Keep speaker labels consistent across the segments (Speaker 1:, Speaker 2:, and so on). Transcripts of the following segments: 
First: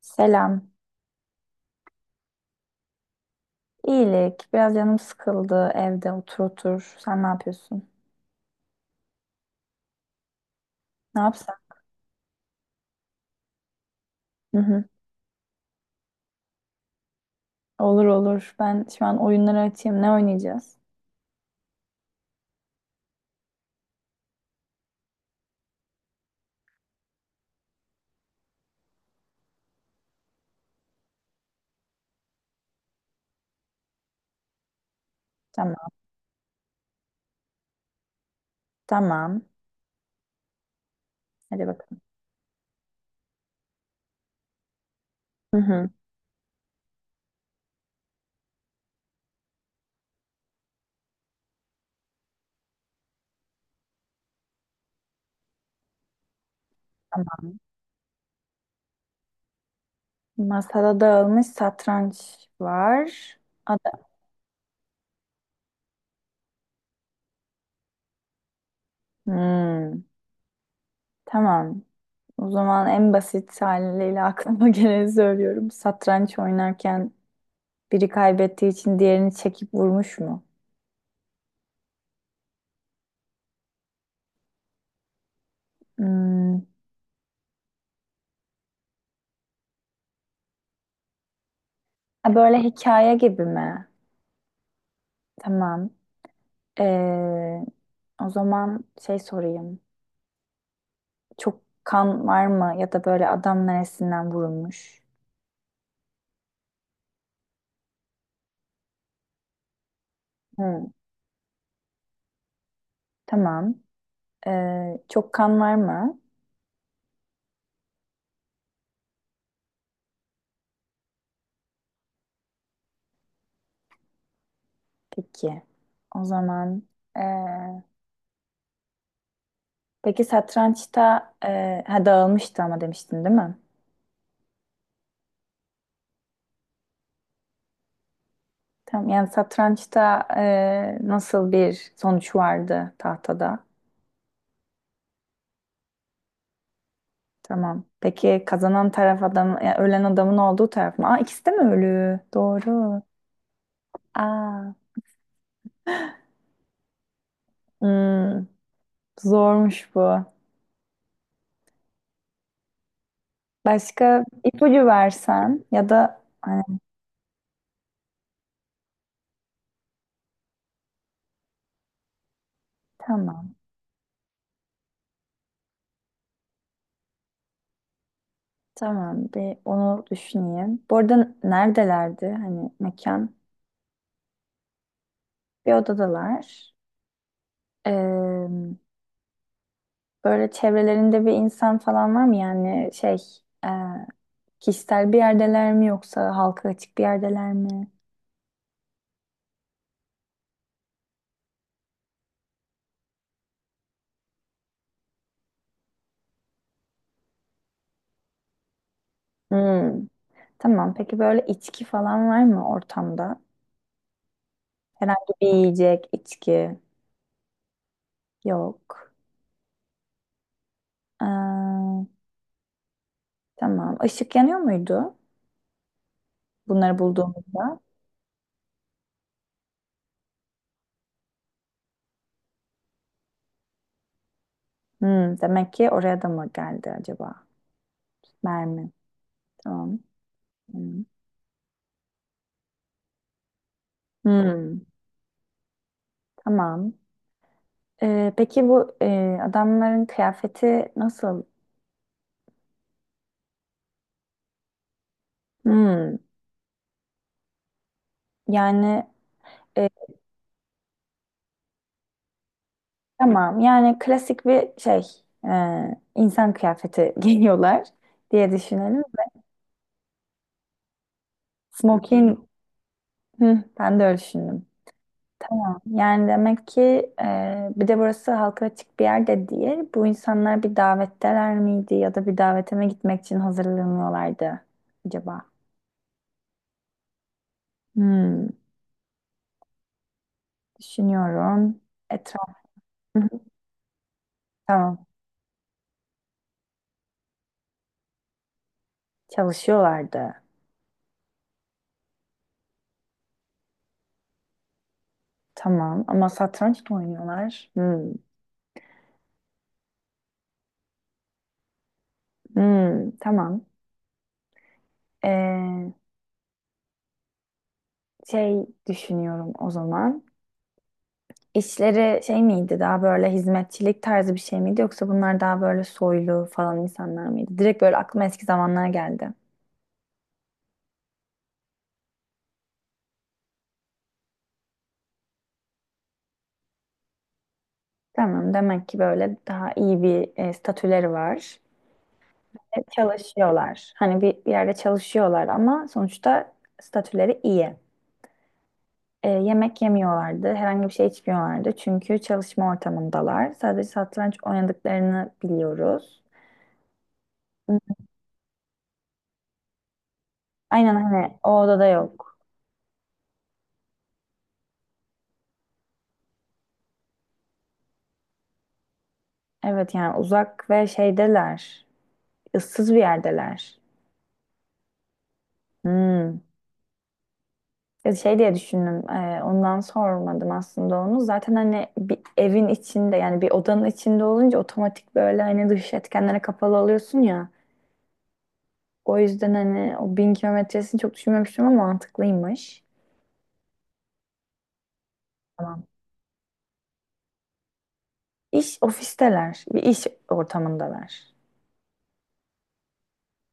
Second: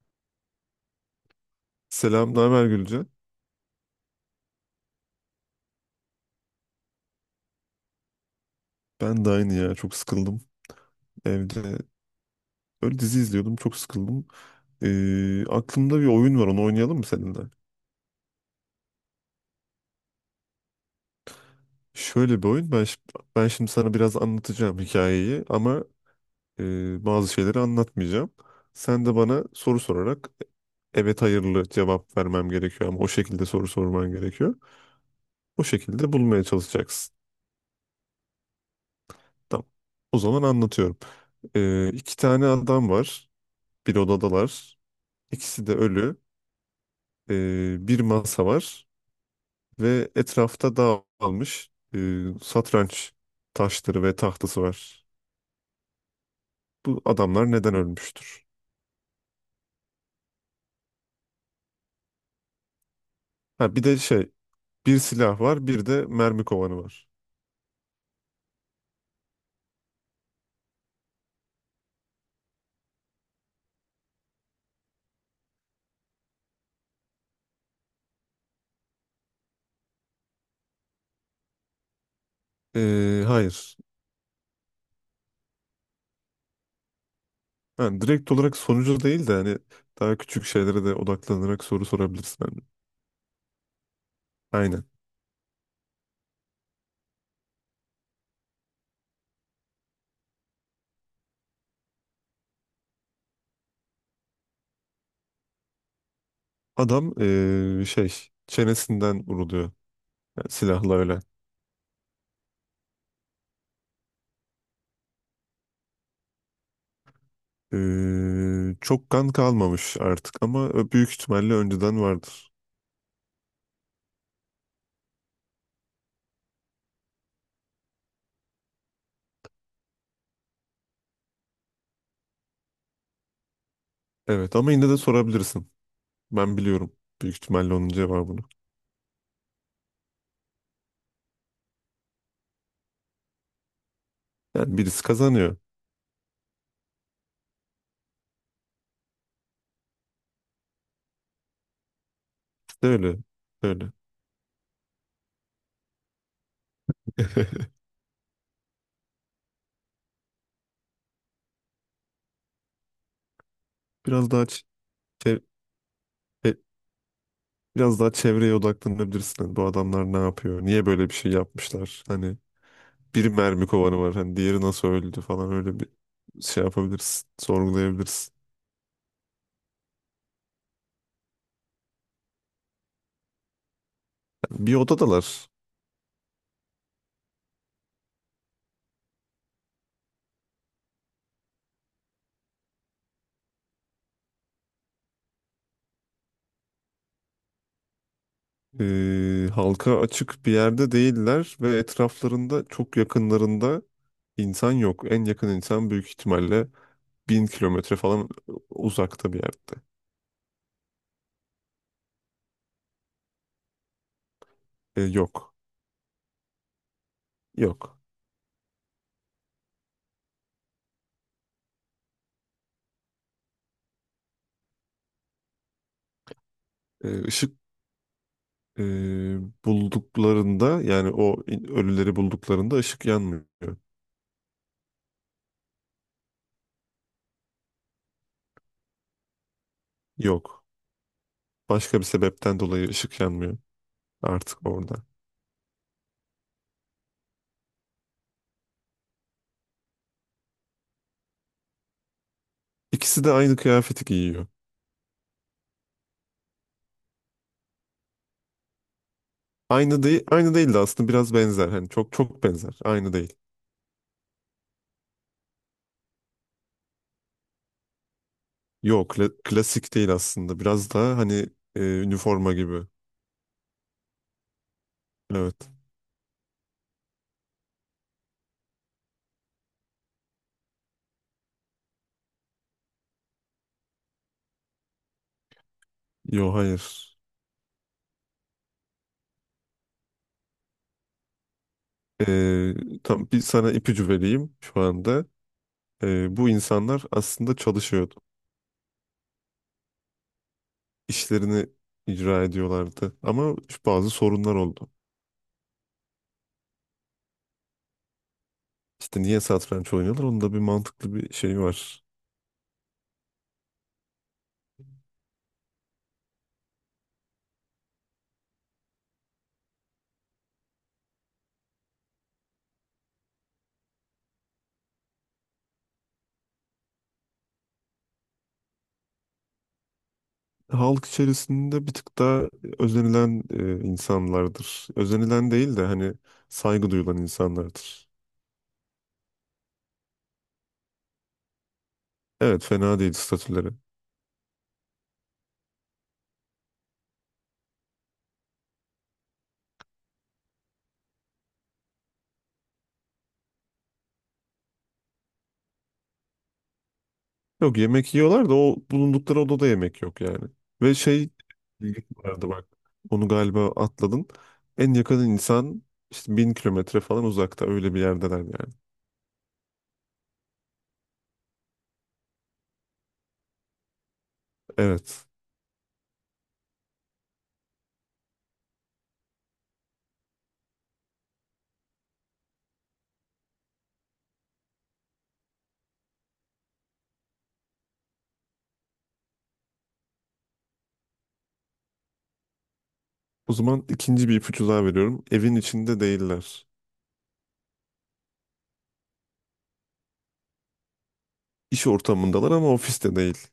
Speaker 1: Selam.
Speaker 2: Selam, ne haber Gülce?
Speaker 1: İyilik. Biraz canım sıkıldı evde otur. Sen ne yapıyorsun?
Speaker 2: Ben de aynı ya, çok sıkıldım
Speaker 1: Ne yapsam?
Speaker 2: evde. Böyle dizi izliyordum, çok sıkıldım.
Speaker 1: Hı hı.
Speaker 2: Aklımda bir oyun var, onu oynayalım mı seninle?
Speaker 1: Olur olur. Ben şu an oyunları açayım. Ne oynayacağız?
Speaker 2: Şöyle bir oyun, ben, şi- ben şimdi sana biraz anlatacağım hikayeyi ama bazı şeyleri anlatmayacağım. Sen de bana soru sorarak evet hayırlı cevap vermem gerekiyor ama o şekilde soru sorman gerekiyor. O
Speaker 1: Tamam.
Speaker 2: şekilde bulmaya çalışacaksın.
Speaker 1: Tamam.
Speaker 2: Tamam. O zaman anlatıyorum.
Speaker 1: Hadi bakalım.
Speaker 2: İki tane adam var, bir odadalar.
Speaker 1: Hı
Speaker 2: İkisi de
Speaker 1: hı.
Speaker 2: ölü. Bir masa var ve etrafta dağılmış satranç taşları ve tahtası var. Bu
Speaker 1: Tamam.
Speaker 2: adamlar neden ölmüştür?
Speaker 1: Masada dağılmış satranç var.
Speaker 2: Ha, bir de
Speaker 1: Ada.
Speaker 2: şey, bir silah var bir de mermi kovanı var.
Speaker 1: Hmm. Tamam. O zaman en basit haliyle aklıma geleni söylüyorum. Satranç oynarken biri kaybettiği için diğerini çekip vurmuş mu?
Speaker 2: Hayır.
Speaker 1: Hmm.
Speaker 2: Yani direkt olarak sonucu değil de hani daha küçük şeylere de odaklanarak soru
Speaker 1: Ha,
Speaker 2: sorabilirsin.
Speaker 1: böyle
Speaker 2: Yani.
Speaker 1: hikaye gibi mi?
Speaker 2: Aynen.
Speaker 1: Tamam. Ee, O zaman şey sorayım. Çok kan var mı ya da böyle adam neresinden vurulmuş?
Speaker 2: Adam çenesinden vuruluyor yani
Speaker 1: Hı,
Speaker 2: silahla öyle.
Speaker 1: tamam. Çok kan var mı?
Speaker 2: Çok kan kalmamış artık ama büyük ihtimalle önceden vardır.
Speaker 1: Peki. O zaman ee, peki satrançta ha, dağılmıştı ama demiştin değil mi?
Speaker 2: Evet ama yine de sorabilirsin. Ben biliyorum büyük ihtimalle onun cevabını.
Speaker 1: Tamam. Yani satrançta nasıl bir sonuç vardı tahtada?
Speaker 2: Yani birisi kazanıyor.
Speaker 1: Tamam. Peki kazanan taraf adam, yani ölen adamın olduğu taraf mı? Aa, ikisi de mi ölü?
Speaker 2: İşte
Speaker 1: Doğru.
Speaker 2: öyle. Öyle.
Speaker 1: Aa. Hmm. Zormuş bu. Başka
Speaker 2: Biraz daha ç-
Speaker 1: ipucu
Speaker 2: çe-
Speaker 1: versen ya da
Speaker 2: e,
Speaker 1: hani
Speaker 2: Biraz daha çevreye odaklanabilirsin. Hani bu adamlar ne yapıyor? Niye böyle bir şey yapmışlar? Hani bir
Speaker 1: tamam
Speaker 2: mermi kovanı var. Hani diğeri nasıl öldü falan öyle bir şey yapabilirsin. Sorgulayabilirsin.
Speaker 1: tamam bir onu düşüneyim. Bu arada neredelerdi hani mekan?
Speaker 2: Yani bir odadalar.
Speaker 1: Bir odadalar. Ee, Böyle çevrelerinde bir insan falan var mı? Yani şey e, kişisel bir yerdeler mi yoksa halka açık bir yerdeler mi?
Speaker 2: Halka açık bir yerde değiller ve etraflarında çok yakınlarında insan yok. En yakın insan büyük ihtimalle 1.000 kilometre falan uzakta bir yerde.
Speaker 1: Hmm. Tamam, peki böyle içki falan var mı ortamda? Herhangi bir
Speaker 2: Yok.
Speaker 1: yiyecek, içki
Speaker 2: Yok.
Speaker 1: yok. Tamam. Işık yanıyor muydu bunları
Speaker 2: E, ışık
Speaker 1: bulduğumuzda?
Speaker 2: e, Bulduklarında yani ölüleri bulduklarında ışık yanmıyor.
Speaker 1: Hmm, demek ki oraya da mı geldi acaba? Mermi. Tamam.
Speaker 2: Yok.
Speaker 1: Hmm.
Speaker 2: Başka bir sebepten dolayı ışık yanmıyor artık
Speaker 1: Hmm,
Speaker 2: orada.
Speaker 1: tamam. Peki bu adamların kıyafeti nasıl?
Speaker 2: İkisi de aynı kıyafeti giyiyor.
Speaker 1: Hmm, yani e,
Speaker 2: Aynı değil, aynı değil de aslında biraz benzer. Hani çok çok benzer. Aynı değil.
Speaker 1: tamam. Yani klasik bir şey insan kıyafeti giyiyorlar diye düşünelim.
Speaker 2: Yok, klasik değil aslında. Biraz daha hani
Speaker 1: Smoking.
Speaker 2: üniforma gibi.
Speaker 1: Hı, ben de öyle düşündüm.
Speaker 2: Evet.
Speaker 1: Tamam. Yani demek ki bir de burası halka açık bir yerde değil. Bu insanlar bir davetteler miydi ya da bir davete davetime gitmek için hazırlanıyorlardı acaba?
Speaker 2: Yok, hayır.
Speaker 1: Hmm, düşünüyorum. Etraf
Speaker 2: E,
Speaker 1: hı hı,
Speaker 2: tam bir sana ipucu vereyim şu
Speaker 1: tamam,
Speaker 2: anda. Bu insanlar aslında çalışıyordu.
Speaker 1: çalışıyorlardı.
Speaker 2: İşlerini icra ediyorlardı. Ama şu bazı sorunlar oldu.
Speaker 1: Tamam ama satranç da oynuyorlar. Hmm,
Speaker 2: İşte niye satranç oynuyorlar? Onun da bir mantıklı bir şeyi var.
Speaker 1: hmm, tamam. Ee, Şey düşünüyorum o zaman. İşleri şey miydi, daha böyle hizmetçilik tarzı bir şey miydi yoksa bunlar daha böyle soylu falan insanlar mıydı? Direkt böyle aklıma eski zamanlar geldi.
Speaker 2: Halk içerisinde bir tık daha özenilen insanlardır. Özenilen değil de hani saygı duyulan insanlardır.
Speaker 1: Tamam, demek ki böyle daha iyi bir statüleri var.
Speaker 2: Evet
Speaker 1: E,
Speaker 2: fena değil statüleri.
Speaker 1: çalışıyorlar. Hani bir, bir yerde çalışıyorlar ama sonuçta statüleri iyi. E, yemek yemiyorlardı, herhangi bir şey içmiyorlardı çünkü çalışma ortamındalar. Sadece satranç oynadıklarını biliyoruz.
Speaker 2: Yok yemek yiyorlar da o bulundukları odada yemek yok yani.
Speaker 1: Aynen,
Speaker 2: Ve şey,
Speaker 1: hani o odada
Speaker 2: ilginç
Speaker 1: yok.
Speaker 2: vardı bak. Onu galiba atladın. En yakın insan işte 1.000 kilometre falan uzakta öyle bir yerdeler yani.
Speaker 1: Evet, yani uzak ve şeydeler. Issız bir yerdeler.
Speaker 2: Evet.
Speaker 1: Hmm. Ya şey diye düşündüm. Ondan sormadım aslında onu. Zaten hani bir evin içinde yani bir odanın içinde olunca otomatik böyle hani dış etkenlere kapalı oluyorsun ya. O yüzden hani o bin kilometresini çok düşünmemiştim ama mantıklıymış.
Speaker 2: O zaman ikinci bir ipucu daha veriyorum. Evin
Speaker 1: Tamam.
Speaker 2: içinde değiller.
Speaker 1: İş ofisteler. Bir iş ortamındalar.
Speaker 2: İş ortamındalar ama ofiste değil.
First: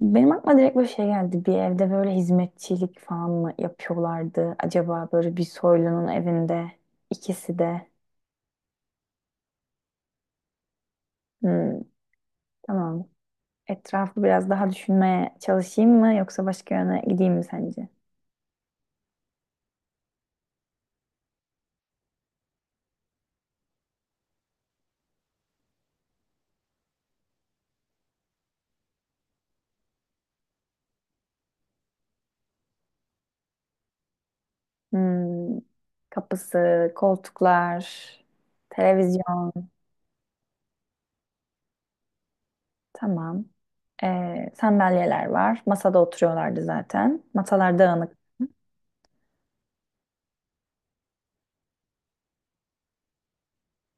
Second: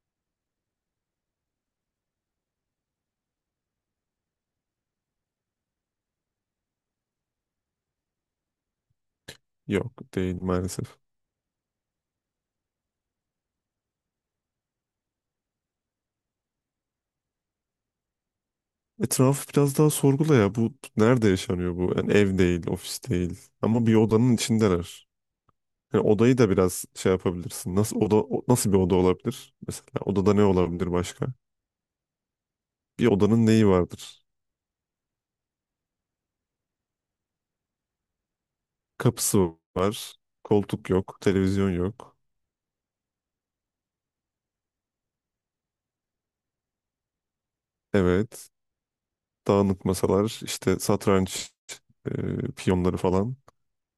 Speaker 1: Benim aklıma direkt böyle şey geldi. Bir evde böyle hizmetçilik falan mı yapıyorlardı? Acaba böyle bir soylunun evinde ikisi de.
Speaker 2: Yok değil maalesef.
Speaker 1: Hmm, tamam. Etrafı biraz daha düşünmeye çalışayım mı yoksa başka yöne gideyim mi sence?
Speaker 2: Etrafı biraz daha sorgula ya. Bu nerede yaşanıyor bu? Yani ev değil, ofis değil. Ama bir odanın içindeler. Hani odayı da biraz şey yapabilirsin. Nasıl nasıl bir oda olabilir? Mesela odada ne olabilir başka? Bir odanın neyi vardır?
Speaker 1: Hmm, kapısı, koltuklar,
Speaker 2: Kapısı
Speaker 1: televizyon.
Speaker 2: var. Koltuk yok. Televizyon yok.
Speaker 1: Tamam. Sandalyeler var. Masada oturuyorlardı zaten. Masalar dağınık.
Speaker 2: Evet. Dağınık masalar, işte satranç piyonları falan,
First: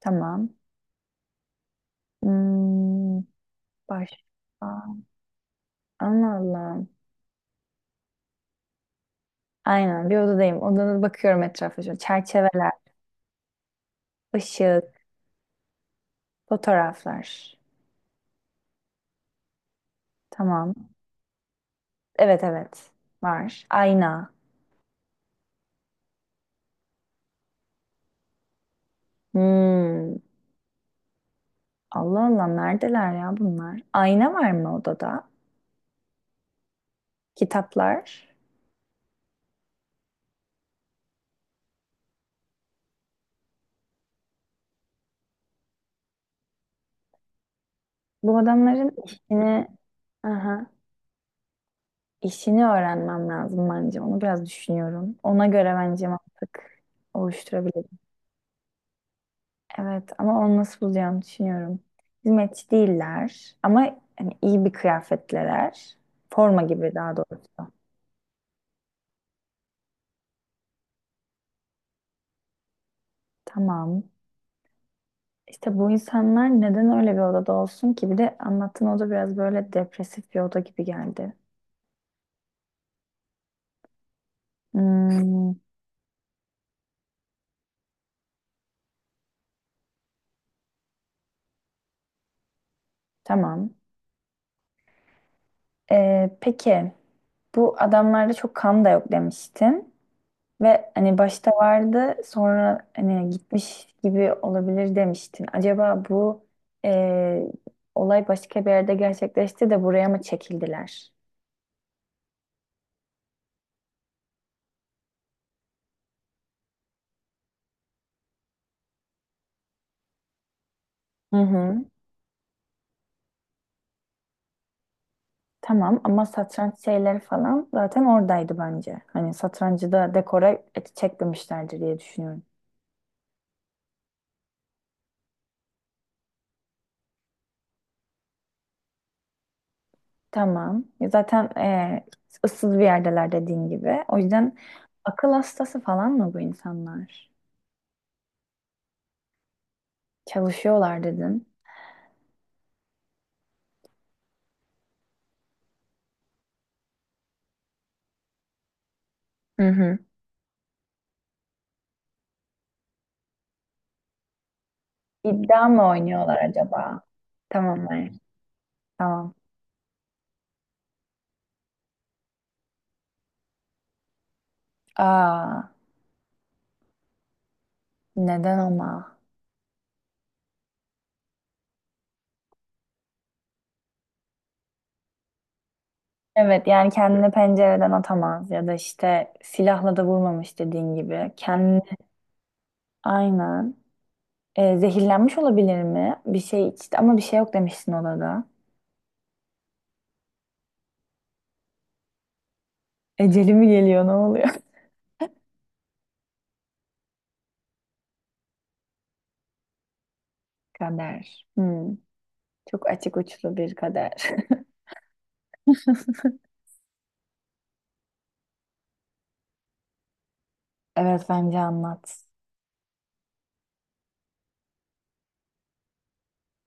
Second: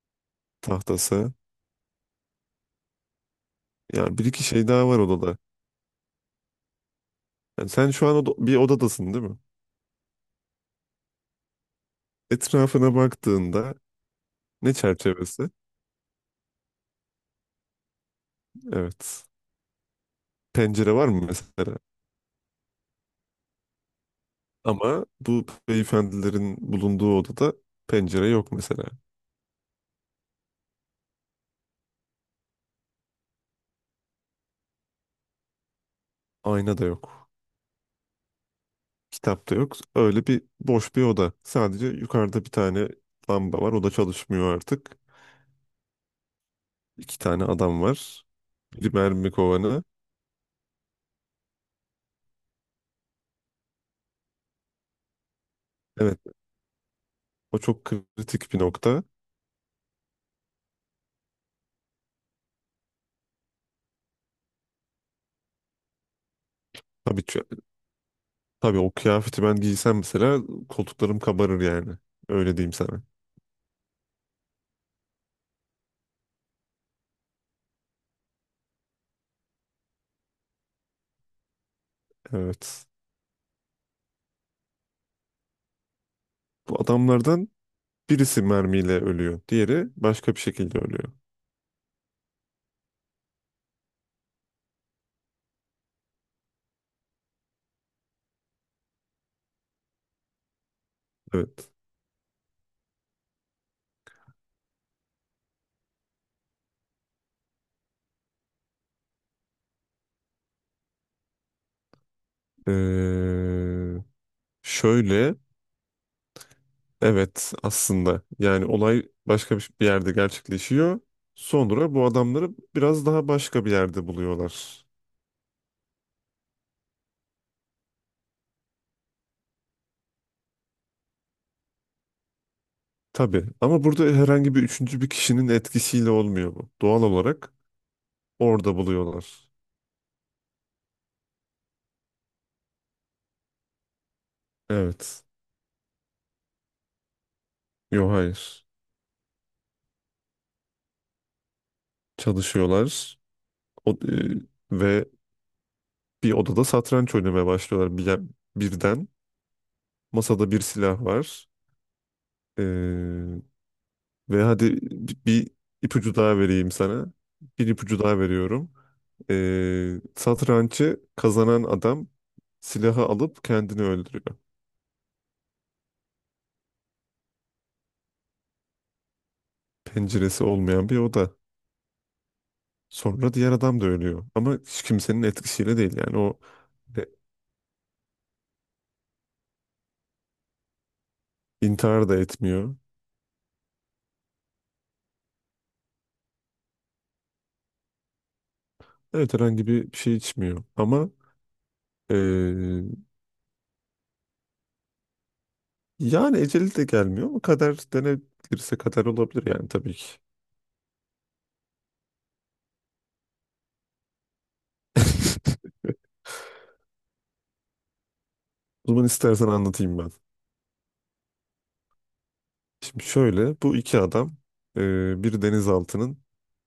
Speaker 1: Tamam.
Speaker 2: tahtası.
Speaker 1: Hmm, başka.
Speaker 2: Yani bir iki şey daha var odada.
Speaker 1: Allah Allah.
Speaker 2: Yani sen şu an bir odadasın değil mi?
Speaker 1: Aynen, bir odadayım. Odada bakıyorum etrafa. Şöyle çerçeveler,
Speaker 2: Etrafına baktığında ne
Speaker 1: ışık,
Speaker 2: çerçevesi?
Speaker 1: fotoğraflar.
Speaker 2: Evet.
Speaker 1: Tamam.
Speaker 2: Pencere var mı mesela?
Speaker 1: Evet, evet var. Ayna.
Speaker 2: Ama bu beyefendilerin bulunduğu odada pencere yok mesela.
Speaker 1: Hmm. Allah Allah, neredeler ya bunlar? Ayna var mı odada?
Speaker 2: Ayna da yok.
Speaker 1: Kitaplar.
Speaker 2: Kitap da yok. Öyle bir boş bir oda. Sadece yukarıda bir tane lamba var. O da çalışmıyor artık. İki tane adam var.
Speaker 1: Bu
Speaker 2: Bir
Speaker 1: adamların
Speaker 2: mermi
Speaker 1: işini
Speaker 2: kovanı.
Speaker 1: aha, işini öğrenmem lazım bence. Onu biraz düşünüyorum. Ona göre bence
Speaker 2: Evet,
Speaker 1: mantık
Speaker 2: o çok
Speaker 1: oluşturabilirim.
Speaker 2: kritik bir nokta.
Speaker 1: Evet ama onu nasıl bulacağımı düşünüyorum. Hizmetçi değiller ama hani iyi bir kıyafetliler. Forma gibi daha
Speaker 2: Tabii, ç-
Speaker 1: doğrusu.
Speaker 2: tabii o kıyafeti ben giysem mesela koltuklarım kabarır yani. Öyle diyeyim sana.
Speaker 1: Tamam. İşte bu insanlar neden öyle bir odada olsun ki? Bir de anlattığın oda biraz böyle depresif bir oda gibi geldi.
Speaker 2: Evet.
Speaker 1: Hmm,
Speaker 2: Bu adamlardan birisi mermiyle ölüyor. Diğeri başka bir şekilde ölüyor.
Speaker 1: tamam. Peki bu adamlarda çok kan da yok demiştin. Ve hani başta
Speaker 2: Evet.
Speaker 1: vardı sonra hani gitmiş gibi olabilir demiştin. Acaba bu e, olay başka bir yerde gerçekleşti de buraya mı çekildiler?
Speaker 2: Ee, şöyle Evet aslında yani olay başka bir yerde gerçekleşiyor.
Speaker 1: Hı hı.
Speaker 2: Sonra bu adamları biraz daha başka bir yerde buluyorlar.
Speaker 1: Tamam ama satranç şeyleri falan zaten oradaydı bence. Hani satrancı da dekora çekmemişlerdir diye düşünüyorum.
Speaker 2: Tabii ama burada herhangi bir üçüncü bir kişinin etkisiyle olmuyor bu. Doğal olarak orada buluyorlar.
Speaker 1: Tamam. Zaten ıssız bir yerdeler dediğin gibi. O yüzden
Speaker 2: Evet.
Speaker 1: akıl hastası falan mı bu insanlar?
Speaker 2: Yok hayır.
Speaker 1: Çalışıyorlar dedin.
Speaker 2: Çalışıyorlar. O- e, ve bir odada satranç oynamaya başlıyorlar birden.
Speaker 1: Hı hı.
Speaker 2: Masada bir silah var. Ve hadi bir
Speaker 1: İddia mı
Speaker 2: ipucu daha
Speaker 1: oynuyorlar
Speaker 2: vereyim
Speaker 1: acaba?
Speaker 2: sana. Bir
Speaker 1: Tamam,
Speaker 2: ipucu
Speaker 1: hayır.
Speaker 2: daha veriyorum.
Speaker 1: Tamam.
Speaker 2: Satrancı kazanan adam silahı alıp kendini öldürüyor.
Speaker 1: Aa, neden ama?
Speaker 2: Penceresi olmayan bir oda. Sonra diğer adam da ölüyor. Ama hiç kimsenin etkisiyle değil yani
Speaker 1: Evet, yani
Speaker 2: e,
Speaker 1: kendini pencereden atamaz ya da işte silahla da vurmamış dediğin gibi. Kendini
Speaker 2: intihar da etmiyor.
Speaker 1: aynen. E, zehirlenmiş olabilir mi? Bir şey içti ama bir şey yok demiştin odada.
Speaker 2: Evet herhangi bir şey içmiyor. Ama e,
Speaker 1: Eceli mi geliyor, ne oluyor?
Speaker 2: yani eceli de gelmiyor ama kader denebilirse kader olabilir yani tabii ki.
Speaker 1: Kader. Hmm, çok açık uçlu bir kader.
Speaker 2: O zaman istersen anlatayım ben.
Speaker 1: Evet, bence anlat.
Speaker 2: Şimdi şöyle, bu iki adam bir denizaltının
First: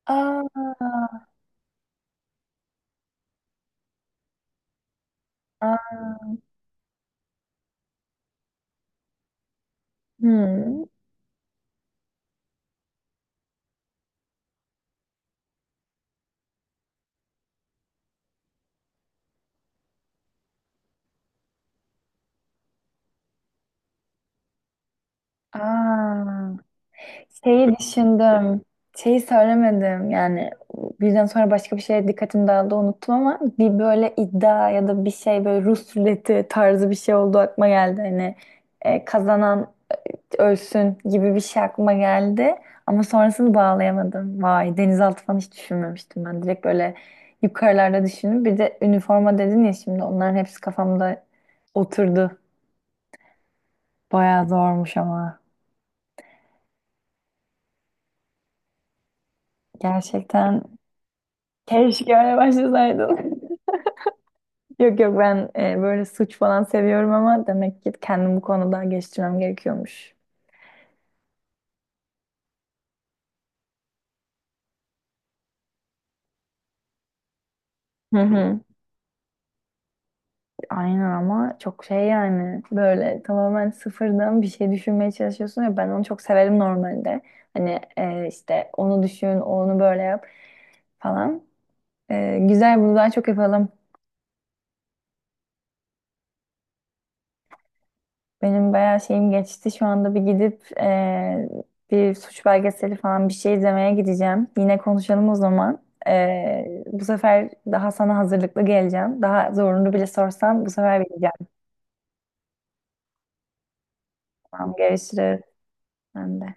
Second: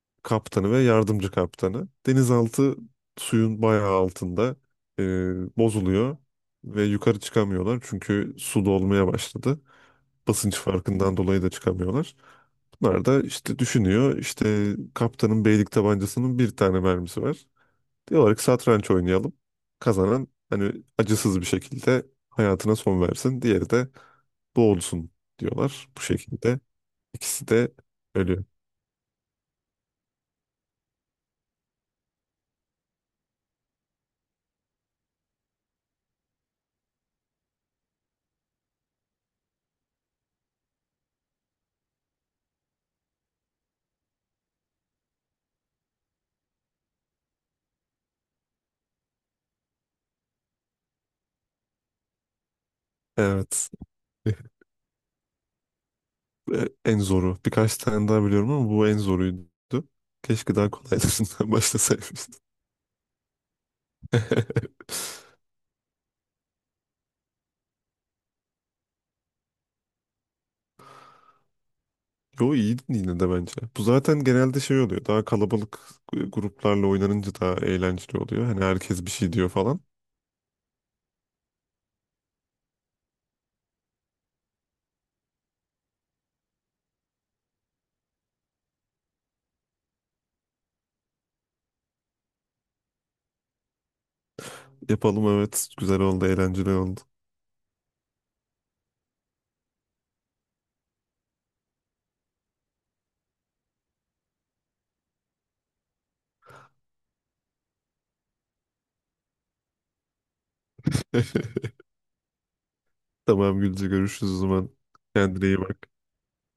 Speaker 1: Aa,
Speaker 2: kaptanı ve yardımcı kaptanı. Denizaltı suyun bayağı altında e,
Speaker 1: aa,
Speaker 2: bozuluyor ve yukarı çıkamıyorlar çünkü su dolmaya başladı. Basınç
Speaker 1: hmm,
Speaker 2: farkından dolayı da çıkamıyorlar. Bunlar da işte düşünüyor, işte kaptanın beylik tabancasının bir tane mermisi var. Diyorlar ki satranç oynayalım. Kazanan hani acısız bir şekilde hayatına son versin. Diğeri de boğulsun diyorlar bu
Speaker 1: aa.
Speaker 2: şekilde. İkisi de
Speaker 1: Şeyi
Speaker 2: ölü.
Speaker 1: düşündüm. Şeyi söylemedim yani birden sonra başka bir şeye dikkatim dağıldı unuttum ama bir böyle iddia ya da bir şey böyle Rus ruleti tarzı bir şey oldu aklıma geldi hani kazanan ölsün gibi bir şey aklıma geldi. Ama sonrasını bağlayamadım. Vay, denizaltı falan hiç düşünmemiştim ben. Direkt böyle yukarılarda düşündüm. Bir de üniforma dedin ya, şimdi onların hepsi kafamda oturdu.
Speaker 2: Evet.
Speaker 1: Bayağı zormuş ama.
Speaker 2: E, en zoru. Birkaç tane daha biliyorum ama bu en zoruydu. Keşke
Speaker 1: Gerçekten
Speaker 2: daha kolaylarından
Speaker 1: keşke
Speaker 2: başlasaymıştım.
Speaker 1: öyle başlasaydım. Yok yok, ben böyle suç falan seviyorum ama demek ki kendimi bu konuda geliştirmem gerekiyormuş.
Speaker 2: Yo iyiydin yine de bence. Bu zaten genelde şey oluyor. Daha kalabalık gruplarla oynanınca daha eğlenceli
Speaker 1: Hı
Speaker 2: oluyor.
Speaker 1: hı.
Speaker 2: Hani herkes bir şey diyor falan.
Speaker 1: Aynen ama çok şey, yani böyle tamamen sıfırdan bir şey düşünmeye çalışıyorsun ya, ben onu çok severim normalde. Hani işte onu düşün, onu böyle yap falan. E, güzel, bunu daha çok yapalım.
Speaker 2: Yapalım evet. Güzel oldu, eğlenceli oldu.
Speaker 1: Benim bayağı şeyim geçti. Şu anda bir gidip bir suç belgeseli falan bir şey izlemeye gideceğim. Yine konuşalım o zaman. E, bu sefer daha sana hazırlıklı geleceğim. Daha zorunu bile sorsam bu sefer bileceğim.
Speaker 2: Tamam Gülce, görüşürüz o zaman.
Speaker 1: Tamam, görüşürüz.
Speaker 2: Kendine iyi bak.
Speaker 1: Ben de.